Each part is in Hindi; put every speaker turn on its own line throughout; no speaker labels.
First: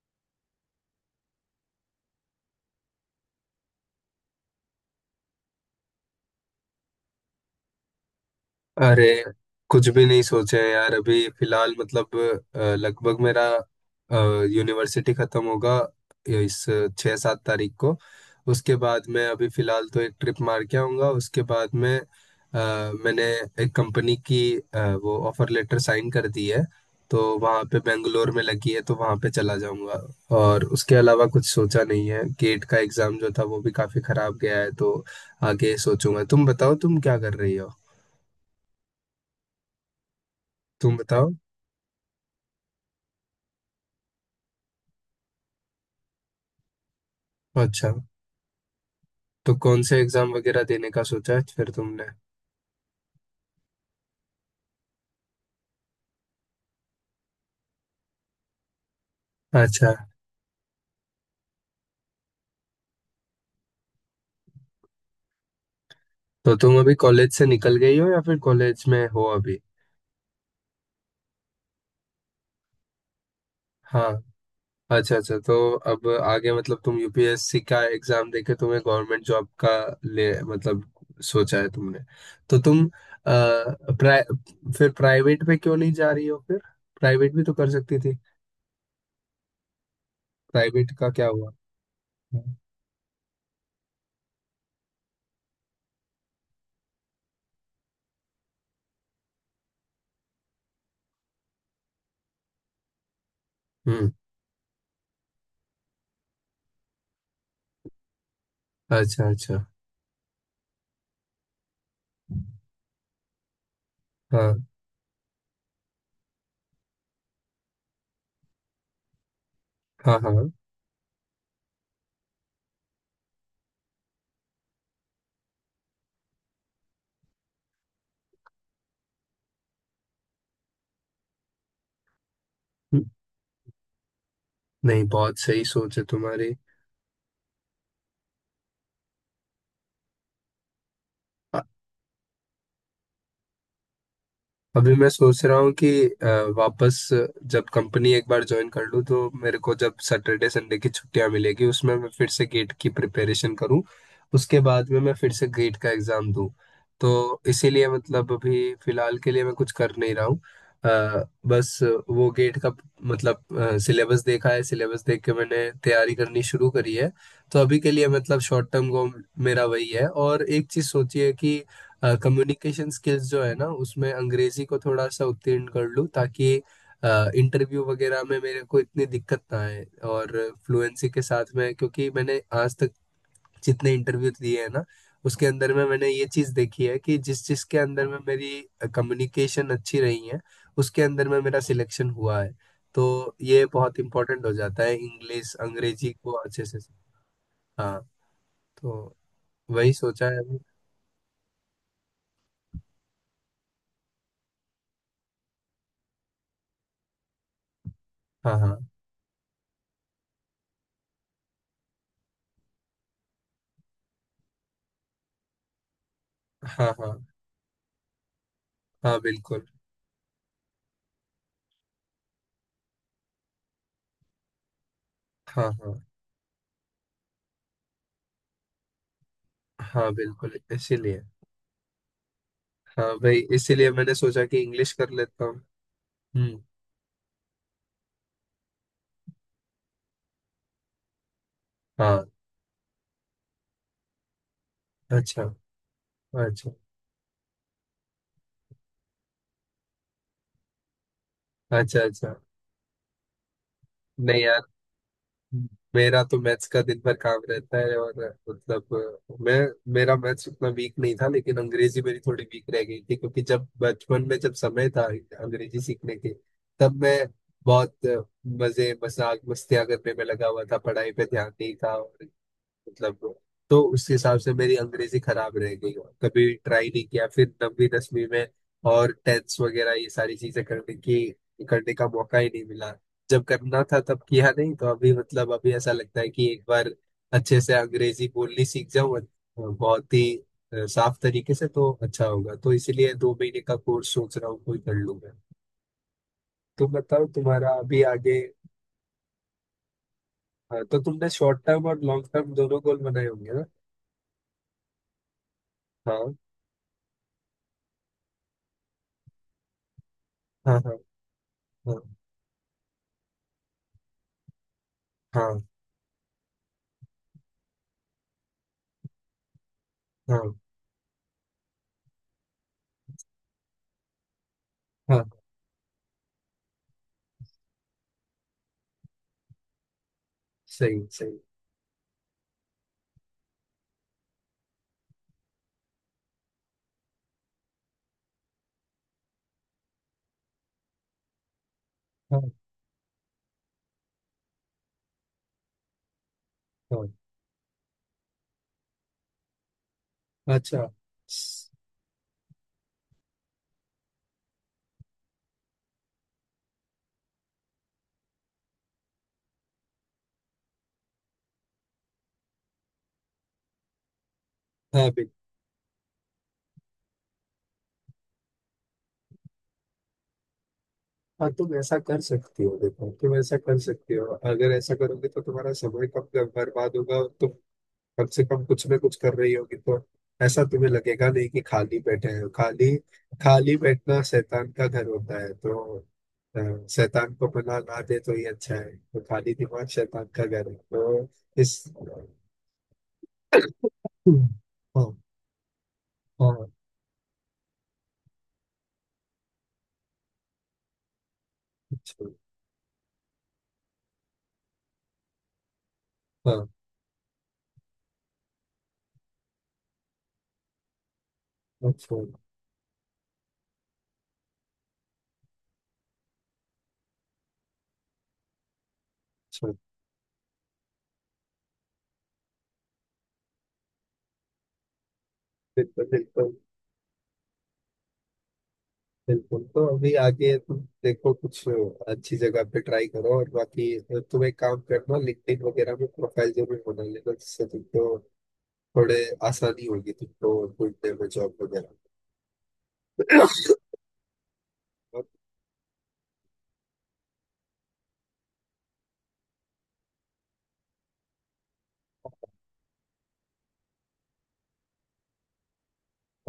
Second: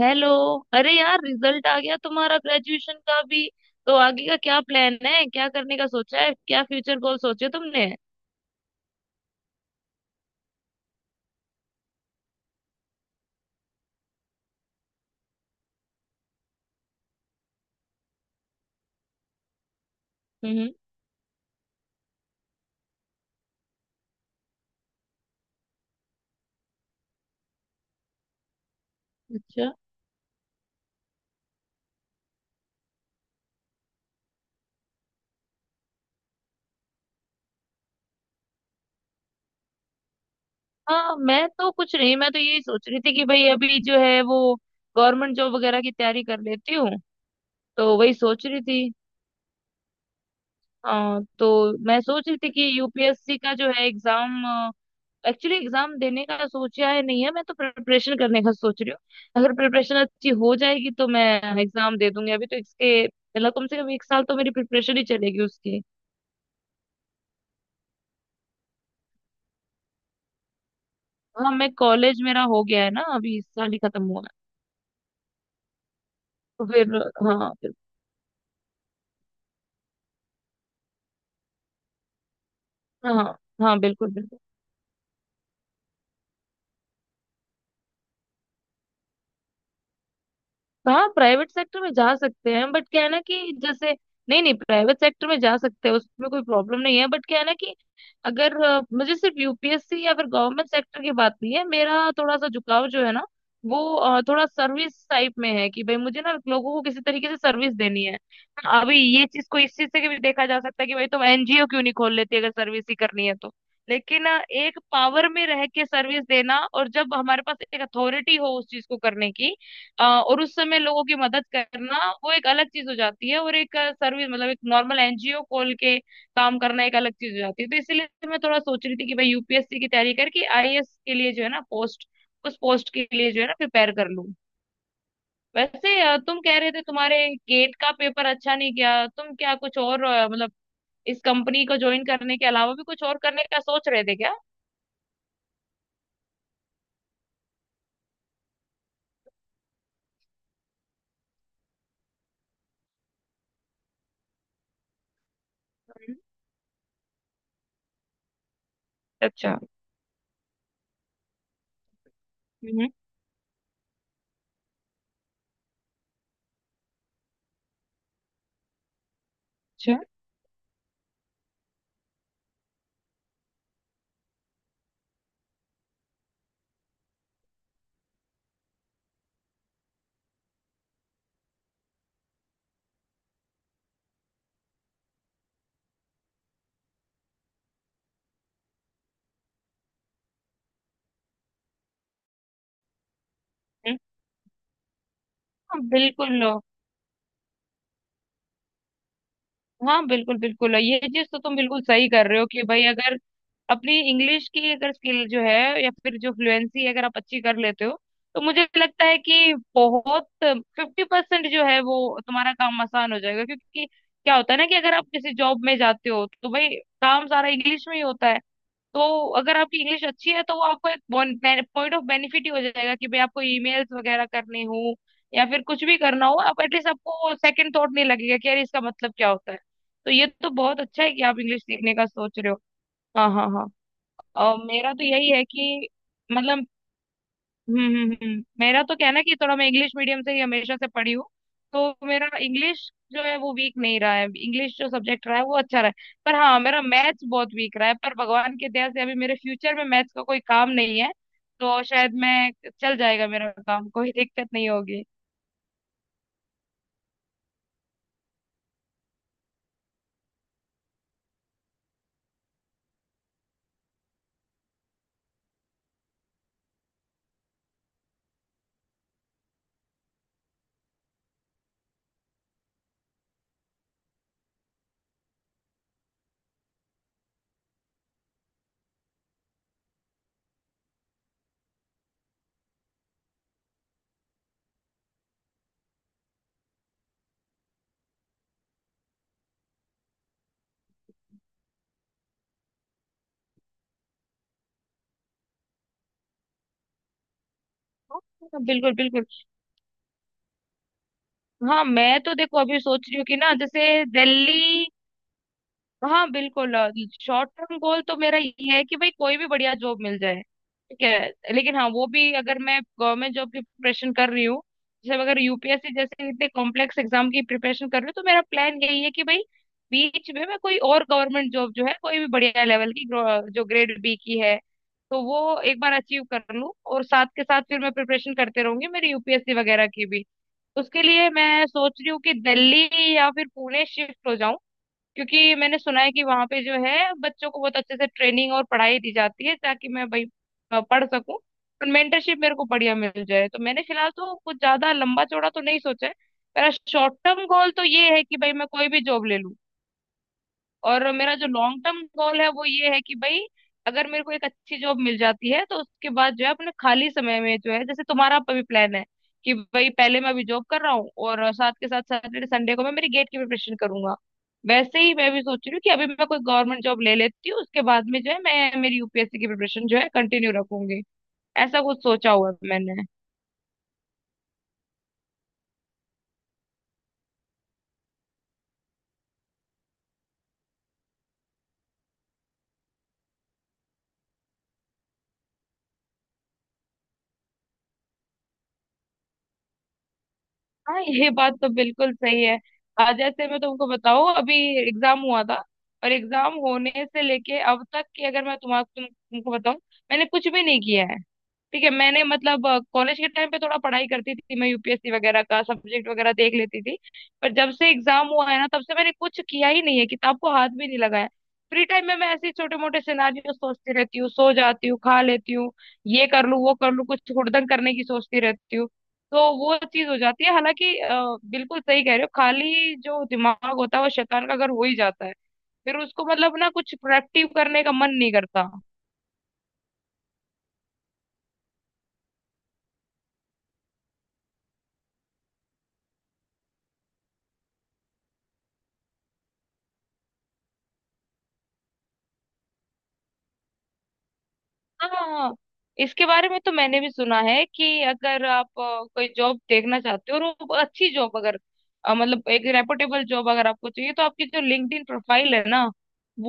हेलो। अरे यार, रिजल्ट आ गया तुम्हारा ग्रेजुएशन का भी। तो आगे का क्या प्लान है, क्या करने का सोचा है, क्या फ्यूचर गोल सोचे तुमने?
अरे कुछ भी नहीं सोचे हैं यार। अभी फिलहाल मतलब लगभग मेरा यूनिवर्सिटी खत्म होगा इस 6-7 तारीख को। उसके बाद मैं अभी फिलहाल तो एक ट्रिप मार
हम्म।
के आऊँगा। उसके बाद में मैंने एक कंपनी की वो ऑफर लेटर साइन कर दी है। तो वहाँ पे बेंगलोर में लगी है, तो वहाँ पे चला
अच्छा।
जाऊँगा। और उसके अलावा कुछ सोचा नहीं है। गेट का एग्ज़ाम जो था वो भी काफ़ी ख़राब गया है, तो आगे सोचूंगा। तुम बताओ, तुम क्या कर रही हो? तुम
हाँ,
बताओ।
मैं तो कुछ नहीं, मैं तो यही सोच रही थी कि भाई अभी जो है वो गवर्नमेंट जॉब वगैरह की तैयारी कर लेती हूँ।
अच्छा।
तो वही सोच रही थी।
तो कौन से एग्जाम वगैरह देने का
हाँ
सोचा है
तो
फिर
मैं
तुमने?
सोच रही थी कि यूपीएससी का जो है एग्जाम, एक्चुअली एग्जाम देने का सोचा है नहीं है, मैं तो प्रिपरेशन करने का सोच रही हूँ। अगर
अच्छा।
प्रिपरेशन अच्छी हो जाएगी तो मैं एग्जाम दे दूंगी। अभी तो इसके मतलब कम से कम एक साल तो मेरी प्रिपरेशन ही चलेगी उसकी।
तो तुम अभी कॉलेज से निकल गई हो या फिर कॉलेज में हो अभी?
हाँ, मैं कॉलेज, मेरा हो गया है ना, अभी इस साल ही खत्म
हाँ।
हुआ है,
अच्छा अच्छा। तो अब आगे
तो
मतलब
फिर,
तुम
हाँ,
यूपीएससी का एग्जाम देके तुम्हें गवर्नमेंट जॉब का ले मतलब सोचा है तुमने? तो तुम
हाँ हाँ, बिल्कुल
प्राइ,
बिल्कुल।
फिर प्राइवेट में क्यों नहीं जा रही हो फिर? प्राइवेट भी तो कर सकती थी। प्राइवेट का
हाँ,
क्या
प्राइवेट
हुआ?
सेक्टर में जा सकते हैं बट क्या है ना कि जैसे, नहीं नहीं, प्राइवेट सेक्टर में जा सकते हैं, उसमें कोई प्रॉब्लम नहीं है, बट क्या है ना कि अगर मुझे सिर्फ यूपीएससी या फिर गवर्नमेंट सेक्टर की बात नहीं है, मेरा थोड़ा सा झुकाव जो है ना वो
हम्म।
थोड़ा सर्विस टाइप में है कि भाई मुझे ना लोगों को किसी तरीके से सर्विस देनी है। अभी
अच्छा
ये चीज
अच्छा।
को इस चीज से भी देखा जा सकता है कि भाई तुम एनजीओ क्यों नहीं खोल लेती अगर सर्विस ही करनी है तो। लेकिन
हाँ
एक पावर में रह के सर्विस देना और जब हमारे पास एक अथॉरिटी हो उस चीज को करने की
हाँ
और
हाँ,
उस समय लोगों की मदद करना, वो एक अलग चीज हो जाती है, और एक सर्विस मतलब एक नॉर्मल एनजीओ खोल के काम करना एक अलग चीज हो जाती है। तो इसीलिए मैं थोड़ा सोच रही थी कि भाई यूपीएससी की तैयारी करके आईएएस के लिए जो है ना पोस्ट, उस पोस्ट के लिए जो है ना प्रिपेयर कर लूं।
नहीं, बहुत सही
वैसे
सोच है
तुम
तुम्हारी।
कह रहे थे तुम्हारे गेट का पेपर अच्छा नहीं गया, तुम क्या कुछ और मतलब इस कंपनी को ज्वाइन करने के अलावा भी कुछ और करने का सोच रहे थे क्या?
अभी मैं सोच रहा हूँ कि वापस जब कंपनी एक बार ज्वाइन कर लूँ तो मेरे को जब सैटरडे संडे की छुट्टियाँ मिलेगी उसमें मैं फिर से गेट की प्रिपरेशन करूँ। उसके बाद में मैं फिर से गेट का
हम्म।
एग्ज़ाम दूँ। तो इसीलिए मतलब अभी फिलहाल के लिए मैं
अच्छा।
कुछ कर नहीं रहा हूँ। बस वो गेट का
हम्म।
मतलब सिलेबस देखा है। सिलेबस देख के मैंने तैयारी करनी शुरू करी है। तो अभी के लिए मतलब शॉर्ट टर्म गोल मेरा वही
अच्छा।
है। और एक चीज़ सोचिए कि कम्युनिकेशन स्किल्स जो है ना उसमें अंग्रेजी को थोड़ा सा उत्तीर्ण कर लूँ, ताकि इंटरव्यू वगैरह में मेरे को इतनी दिक्कत ना आए। और फ्लुएंसी के साथ में, क्योंकि मैंने आज तक जितने इंटरव्यू दिए हैं ना, उसके अंदर में मैंने ये चीज देखी है कि जिस जिस के अंदर में मेरी कम्युनिकेशन अच्छी रही है, उसके अंदर में मेरा सिलेक्शन हुआ है। तो ये
हम्म।
बहुत इम्पोर्टेंट हो जाता है इंग्लिश
हाँ,
अंग्रेजी
बिल्कुल।
को अच्छे से। हाँ। तो वही
हाँ,
सोचा है
बिल्कुल
अभी।
बिल्कुल, ये चीज तो तुम बिल्कुल सही कर रहे हो कि भाई अगर अपनी इंग्लिश की अगर स्किल जो है या फिर जो फ्लुएंसी अगर आप अच्छी कर लेते हो, तो
हाँ
मुझे
हाँ
लगता है कि बहुत 50% जो है वो तुम्हारा काम आसान हो जाएगा, क्योंकि क्या होता है ना कि अगर आप किसी जॉब में जाते हो तो भाई
हाँ हाँ
काम सारा इंग्लिश में ही होता है।
हाँ
तो अगर
बिल्कुल।
आपकी इंग्लिश अच्छी है तो वो आपको एक पॉइंट ऑफ बेनिफिट ही हो जाएगा कि भाई आपको ईमेल्स वगैरह करने हो या फिर
हाँ
कुछ
हाँ
भी करना हो, आप एटलीस्ट, आपको सेकंड थॉट नहीं लगेगा कि यार इसका मतलब क्या होता है।
हाँ,
तो ये तो
बिल्कुल
बहुत अच्छा है
इसीलिए।
कि आप इंग्लिश सीखने का सोच रहे हो।
हाँ
हाँ
भाई,
हाँ हाँ।
इसीलिए मैंने सोचा कि
और
इंग्लिश
मेरा तो
कर
यही है
लेता हूँ।
कि
हम्म।
मतलब, मेरा तो कहना है कि थोड़ा मैं इंग्लिश मीडियम से ही हमेशा से पढ़ी हूँ, तो
हाँ।
मेरा इंग्लिश जो है वो वीक नहीं रहा है, इंग्लिश जो सब्जेक्ट रहा
अच्छा
है वो अच्छा रहा है, पर हाँ
अच्छा।
मेरा मैथ्स बहुत वीक रहा है, पर भगवान की दया से अभी मेरे फ्यूचर में मैथ्स का कोई काम नहीं है। तो
अच्छा
शायद
अच्छा।
मैं, चल जाएगा मेरा काम, कोई
नहीं
दिक्कत
यार,
नहीं होगी।
मेरा तो मैथ्स का दिन भर काम रहता है। और मतलब मैं मेरा मैथ्स उतना वीक नहीं था, लेकिन अंग्रेजी मेरी थोड़ी वीक रह गई थी। क्योंकि जब बचपन में जब समय था अंग्रेजी सीखने के, तब मैं बहुत मजे मजाक मस्तियां करने में लगा हुआ था। पढ़ाई पे ध्यान नहीं था। और मतलब तो उस हिसाब से मेरी अंग्रेजी खराब रह गई और कभी ट्राई नहीं किया फिर नवीं दसवीं में। और टेंस वगैरह ये सारी चीजें करने की करने का मौका ही नहीं मिला। जब करना था तब किया नहीं। तो अभी मतलब अभी ऐसा लगता है कि एक बार अच्छे से अंग्रेजी बोलनी सीख जाऊं, बहुत ही साफ तरीके से, तो अच्छा होगा। तो इसीलिए 2 महीने का कोर्स सोच रहा हूँ, कोई कर लूंगा। तुम बताओ तुम्हारा अभी आगे
हाँ, बिल्कुल बिल्कुल।
तो तुमने शॉर्ट
हाँ,
टर्म और
मैं
लॉन्ग
तो
टर्म
देखो अभी
दोनों गोल
सोच रही हूँ
बनाए
कि
होंगे
ना
ना?
जैसे दिल्ली, हाँ
हाँ
बिल्कुल, शॉर्ट टर्म गोल तो मेरा ये है कि भाई कोई भी बढ़िया जॉब मिल जाए,
हाँ हाँ
ठीक है, लेकिन हाँ
हाँ
वो भी अगर मैं गवर्नमेंट जॉब की प्रिपरेशन कर रही हूँ, जैसे अगर
हाँ
यूपीएससी जैसे इतने कॉम्प्लेक्स एग्जाम की प्रिपरेशन कर रही हूँ, तो मेरा प्लान यही है कि भाई बीच में
हाँ
मैं कोई और गवर्नमेंट जॉब जो है कोई भी बढ़िया लेवल की जो ग्रेड बी की है, तो
हाँ।
वो एक बार अचीव कर लूँ और साथ के साथ फिर मैं प्रिपरेशन करते रहूंगी मेरी यूपीएससी वगैरह की भी। उसके
सही
लिए
सही।
मैं सोच रही हूँ कि दिल्ली या फिर पुणे शिफ्ट हो जाऊं, क्योंकि मैंने सुना है कि वहां पे जो है बच्चों को बहुत अच्छे से ट्रेनिंग और पढ़ाई दी जाती है, ताकि मैं भाई पढ़ सकूं और मेंटरशिप
हाँ
मेरे को बढ़िया मिल जाए, तो मैंने फिलहाल तो कुछ ज्यादा लंबा चौड़ा तो नहीं सोचा है। मेरा
हाँ।
शॉर्ट टर्म गोल तो ये है कि भाई मैं कोई भी जॉब ले लूं,
अच्छा।
और मेरा जो
स-
लॉन्ग टर्म गोल है वो ये है कि भाई अगर मेरे को एक अच्छी जॉब मिल जाती है तो उसके बाद जो है अपने खाली समय में जो है, जैसे तुम्हारा अभी प्लान है कि भाई पहले मैं अभी जॉब कर रहा हूँ और साथ के साथ सैटरडे संडे को मैं मेरी गेट की प्रिपरेशन करूंगा, वैसे
हाँ
ही
भी।
मैं भी सोच रही हूँ कि अभी मैं कोई गवर्नमेंट जॉब ले लेती हूँ, उसके बाद में जो है मैं मेरी यूपीएससी की प्रिपरेशन जो है कंटिन्यू रखूंगी।
हाँ, तुम
ऐसा
ऐसा
कुछ
कर
सोचा हुआ
सकती
है
हो,
मैंने।
देखो तुम ऐसा कर सकती हो। अगर ऐसा करोगे तो तुम्हारा समय कम कम बर्बाद होगा और तुम कम से कम कुछ ना कुछ कर रही होगी, तो ऐसा तुम्हें लगेगा नहीं कि खाली बैठे हैं। खाली खाली बैठना शैतान का घर होता है, तो शैतान को पनाह ना दे, तो ये अच्छा है। तो खाली दिमाग शैतान का घर है।
हाँ,
तो
ये बात तो
इस।
बिल्कुल सही है। जैसे मैं तुमको बताऊँ,
हम्म।
अभी
हाँ
एग्जाम हुआ था, और एग्जाम
हाँ।
होने से लेके अब तक की अगर मैं तुमको बताऊँ, मैंने कुछ भी नहीं किया है। ठीक है, मैंने
अच्छा।
मतलब कॉलेज के टाइम पे थोड़ा पढ़ाई करती थी, मैं यूपीएससी वगैरह का सब्जेक्ट वगैरह देख
हाँ।
लेती थी, पर जब से एग्जाम हुआ है ना तब से मैंने कुछ किया ही नहीं है, किताब को हाथ भी नहीं लगाया। फ्री टाइम में
अच्छा
मैं ऐसे छोटे मोटे सिनारियो सोचती रहती हूँ, सो जाती हूँ, खा लेती हूँ, ये कर लूँ वो कर लूँ, कुछ हुड़दंग करने की सोचती रहती हूँ, तो
अच्छा।
वो चीज हो जाती है। हालांकि बिल्कुल सही कह रहे हो, खाली जो दिमाग होता है वो शैतान का घर हो ही जाता है, फिर
बिल्कुल
उसको
बिल्कुल।
मतलब ना कुछ प्रोडक्टिव करने का मन नहीं करता।
बिल्कुल तो अभी आगे तुम देखो कुछ अच्छी जगह पे ट्राई करो। और बाकी तुम एक काम करना, लिंक्डइन वगैरह में प्रोफाइल जरूर बना लेना, जिससे तुमको थोड़े आसानी होगी तुमको ढूंढने में जॉब वगैरह। और-
हाँ, इसके बारे में तो मैंने भी सुना है कि अगर आप कोई जॉब देखना चाहते हो और वो अच्छी जॉब अगर मतलब एक रेपुटेबल जॉब अगर आपको चाहिए, तो आपकी जो लिंक्डइन प्रोफाइल है ना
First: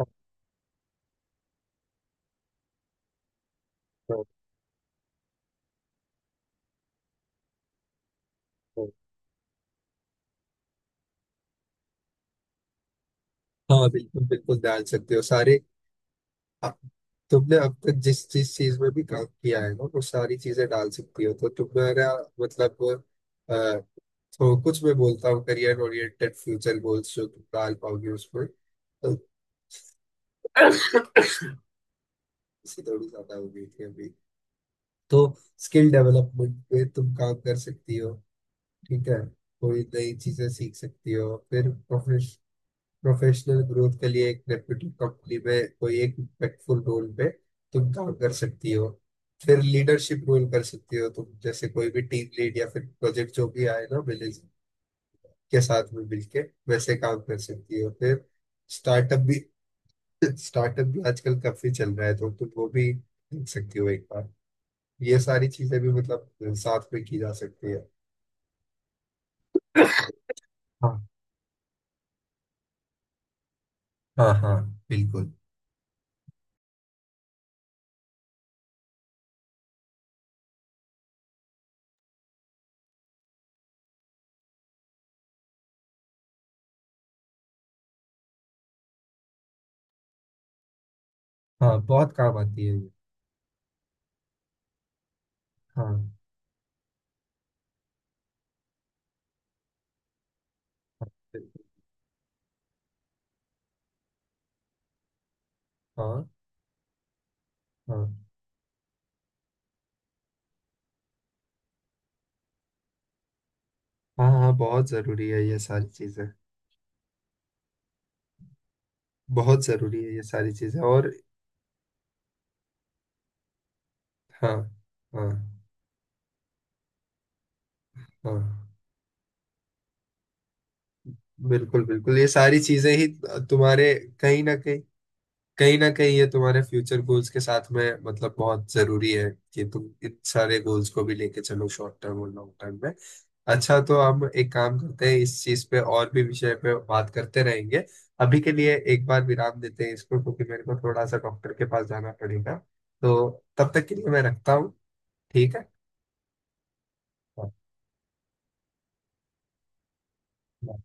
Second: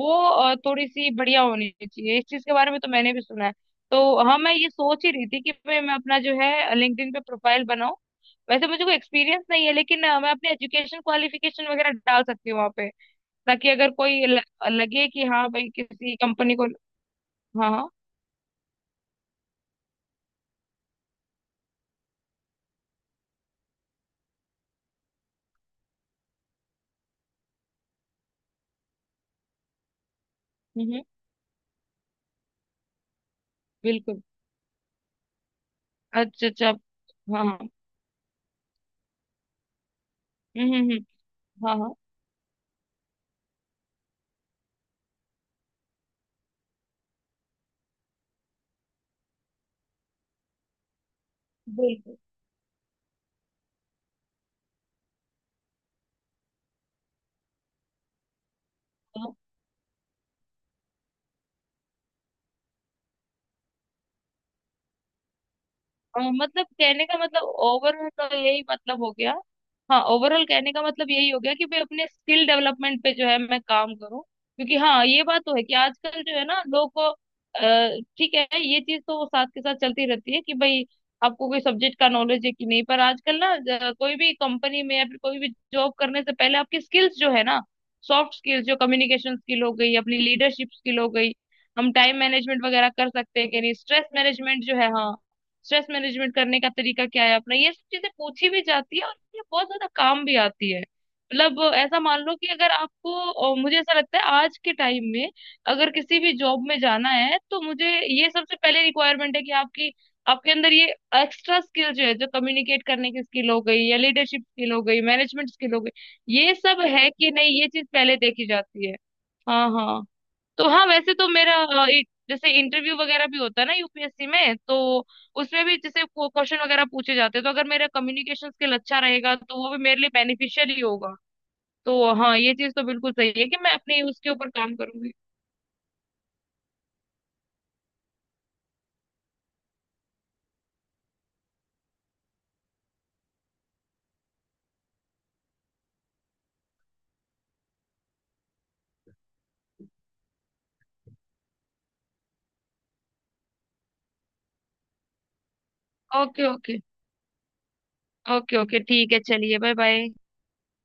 हाँ
थोड़ी सी बढ़िया होनी चाहिए, इस चीज के बारे में तो मैंने भी सुना है। तो हाँ, मैं ये सोच ही रही थी कि मैं अपना जो है लिंक्डइन पे प्रोफाइल बनाऊं। वैसे मुझे
हाँ,
कोई एक्सपीरियंस नहीं है, लेकिन मैं अपने एजुकेशन क्वालिफिकेशन वगैरह डाल सकती हूँ वहाँ पे, ताकि
हाँ,
अगर
बिल्कुल
कोई
बिल्कुल डाल
लगे
सकते हो
कि हाँ
सारे।
भाई किसी कंपनी को।
आप- तुमने
हाँ
अब
हाँ।
तक जिस जिस चीज में भी काम किया है ना वो सारी चीजें डाल सकती हो, तो तुम्हारा मतलब अ, तो कुछ मैं बोलता हूँ करियर ओरिएंटेड फ्यूचर गोल्स जो तुम डाल पाओगे उसमें। तो
हम्म। हम्म।
इससे थोड़ी ज्यादा हो गई थी अभी।
बिल्कुल।
तो स्किल
अच्छा
डेवलपमेंट
अच्छा।
पे तुम काम
हाँ
कर
हाँ।
सकती हो। ठीक है। कोई नई चीजें सीख
हम्म।
सकती हो। फिर
हाँ हाँ
प्रोफेशनल ग्रोथ के लिए एक रेप्यूटेड कंपनी में कोई एक इम्पैक्टफुल रोल पे तुम काम कर सकती हो। फिर लीडरशिप रोल कर सकती हो तुम, जैसे कोई भी
बिल्कुल।
टीम लीड या फिर प्रोजेक्ट जो भी आए ना विलेज के साथ में मिलके, वैसे काम कर सकती हो। फिर स्टार्टअप भी।
हाँ
स्टार्टअप भी आजकल काफी चल रहा है, तो तुम वो भी देख सकती हो एक बार। ये सारी चीजें भी मतलब
मतलब
साथ में
कहने
की
का
जा
मतलब
सकती है।
ओवरऑल तो यही मतलब हो गया। हाँ, ओवरऑल कहने का
हाँ
मतलब यही हो गया कि भाई अपने स्किल डेवलपमेंट पे जो है मैं काम करूँ,
हाँ हाँ
क्योंकि हाँ ये
बिल्कुल।
बात तो है कि आजकल जो है ना लोग को ठीक है, ये चीज तो साथ के साथ चलती रहती है कि भाई आपको कोई सब्जेक्ट का नॉलेज है कि नहीं, पर आजकल ना कोई भी कंपनी में या फिर कोई भी जॉब करने से पहले आपकी स्किल्स जो है ना, सॉफ्ट स्किल्स जो कम्युनिकेशन स्किल हो गई, अपनी लीडरशिप स्किल हो गई,
हाँ
हम
बहुत
टाइम
काम
मैनेजमेंट
आती है
वगैरह
ये।
कर सकते हैं कि नहीं, स्ट्रेस मैनेजमेंट जो है, हाँ स्ट्रेस
हाँ
मैनेजमेंट करने का तरीका क्या है अपना, ये सब चीजें पूछी भी जाती है और ये बहुत ज्यादा काम भी आती है।
बिल्कुल,
मतलब ऐसा मान लो कि अगर आपको मुझे ऐसा लगता है आज के टाइम में अगर किसी भी
हाँ
जॉब में जाना है, तो मुझे
हाँ
ये सबसे पहले रिक्वायरमेंट है कि आपकी आपके अंदर ये एक्स्ट्रा स्किल जो है, जो कम्युनिकेट करने की स्किल हो गई या
हाँ।
लीडरशिप
हाँ
स्किल हो
बहुत
गई,
जरूरी है
मैनेजमेंट
ये
स्किल हो
सारी
गई,
चीजें।
ये सब है कि नहीं, ये चीज पहले देखी जाती है।
बहुत
हाँ
जरूरी
हाँ।
है ये सारी
तो
चीजें।
हाँ
और
वैसे तो मेरा एक जैसे इंटरव्यू वगैरह भी होता है ना यूपीएससी
हाँ
में, तो
हाँ
उसमें भी जैसे क्वेश्चन वगैरह पूछे जाते हैं, तो अगर मेरा
हाँ,
कम्युनिकेशन स्किल अच्छा रहेगा तो वो भी मेरे लिए बेनिफिशियल ही होगा।
बिल्कुल
तो
बिल्कुल, ये
हाँ, ये
सारी
चीज तो
चीजें ही
बिल्कुल सही है कि मैं
तुम्हारे
अपने उसके
कहीं
ऊपर
ना
काम
कहीं,
करूंगी।
कहीं ना कहीं ये तुम्हारे फ्यूचर गोल्स के साथ में मतलब बहुत जरूरी है, कि तुम इन सारे गोल्स को भी लेके चलो शॉर्ट टर्म और लॉन्ग टर्म में। अच्छा, तो हम एक काम करते हैं, इस चीज पे और भी विषय पे बात करते रहेंगे। अभी के लिए एक बार विराम देते हैं इसको, क्योंकि मेरे को थोड़ा सा डॉक्टर के पास जाना पड़ेगा। तो तब तक के लिए मैं रखता हूँ। ठीक है।
Okay okay.
हाँ,
ओके ओके, ठीक है, चलिए, बाय बाय।
बाय।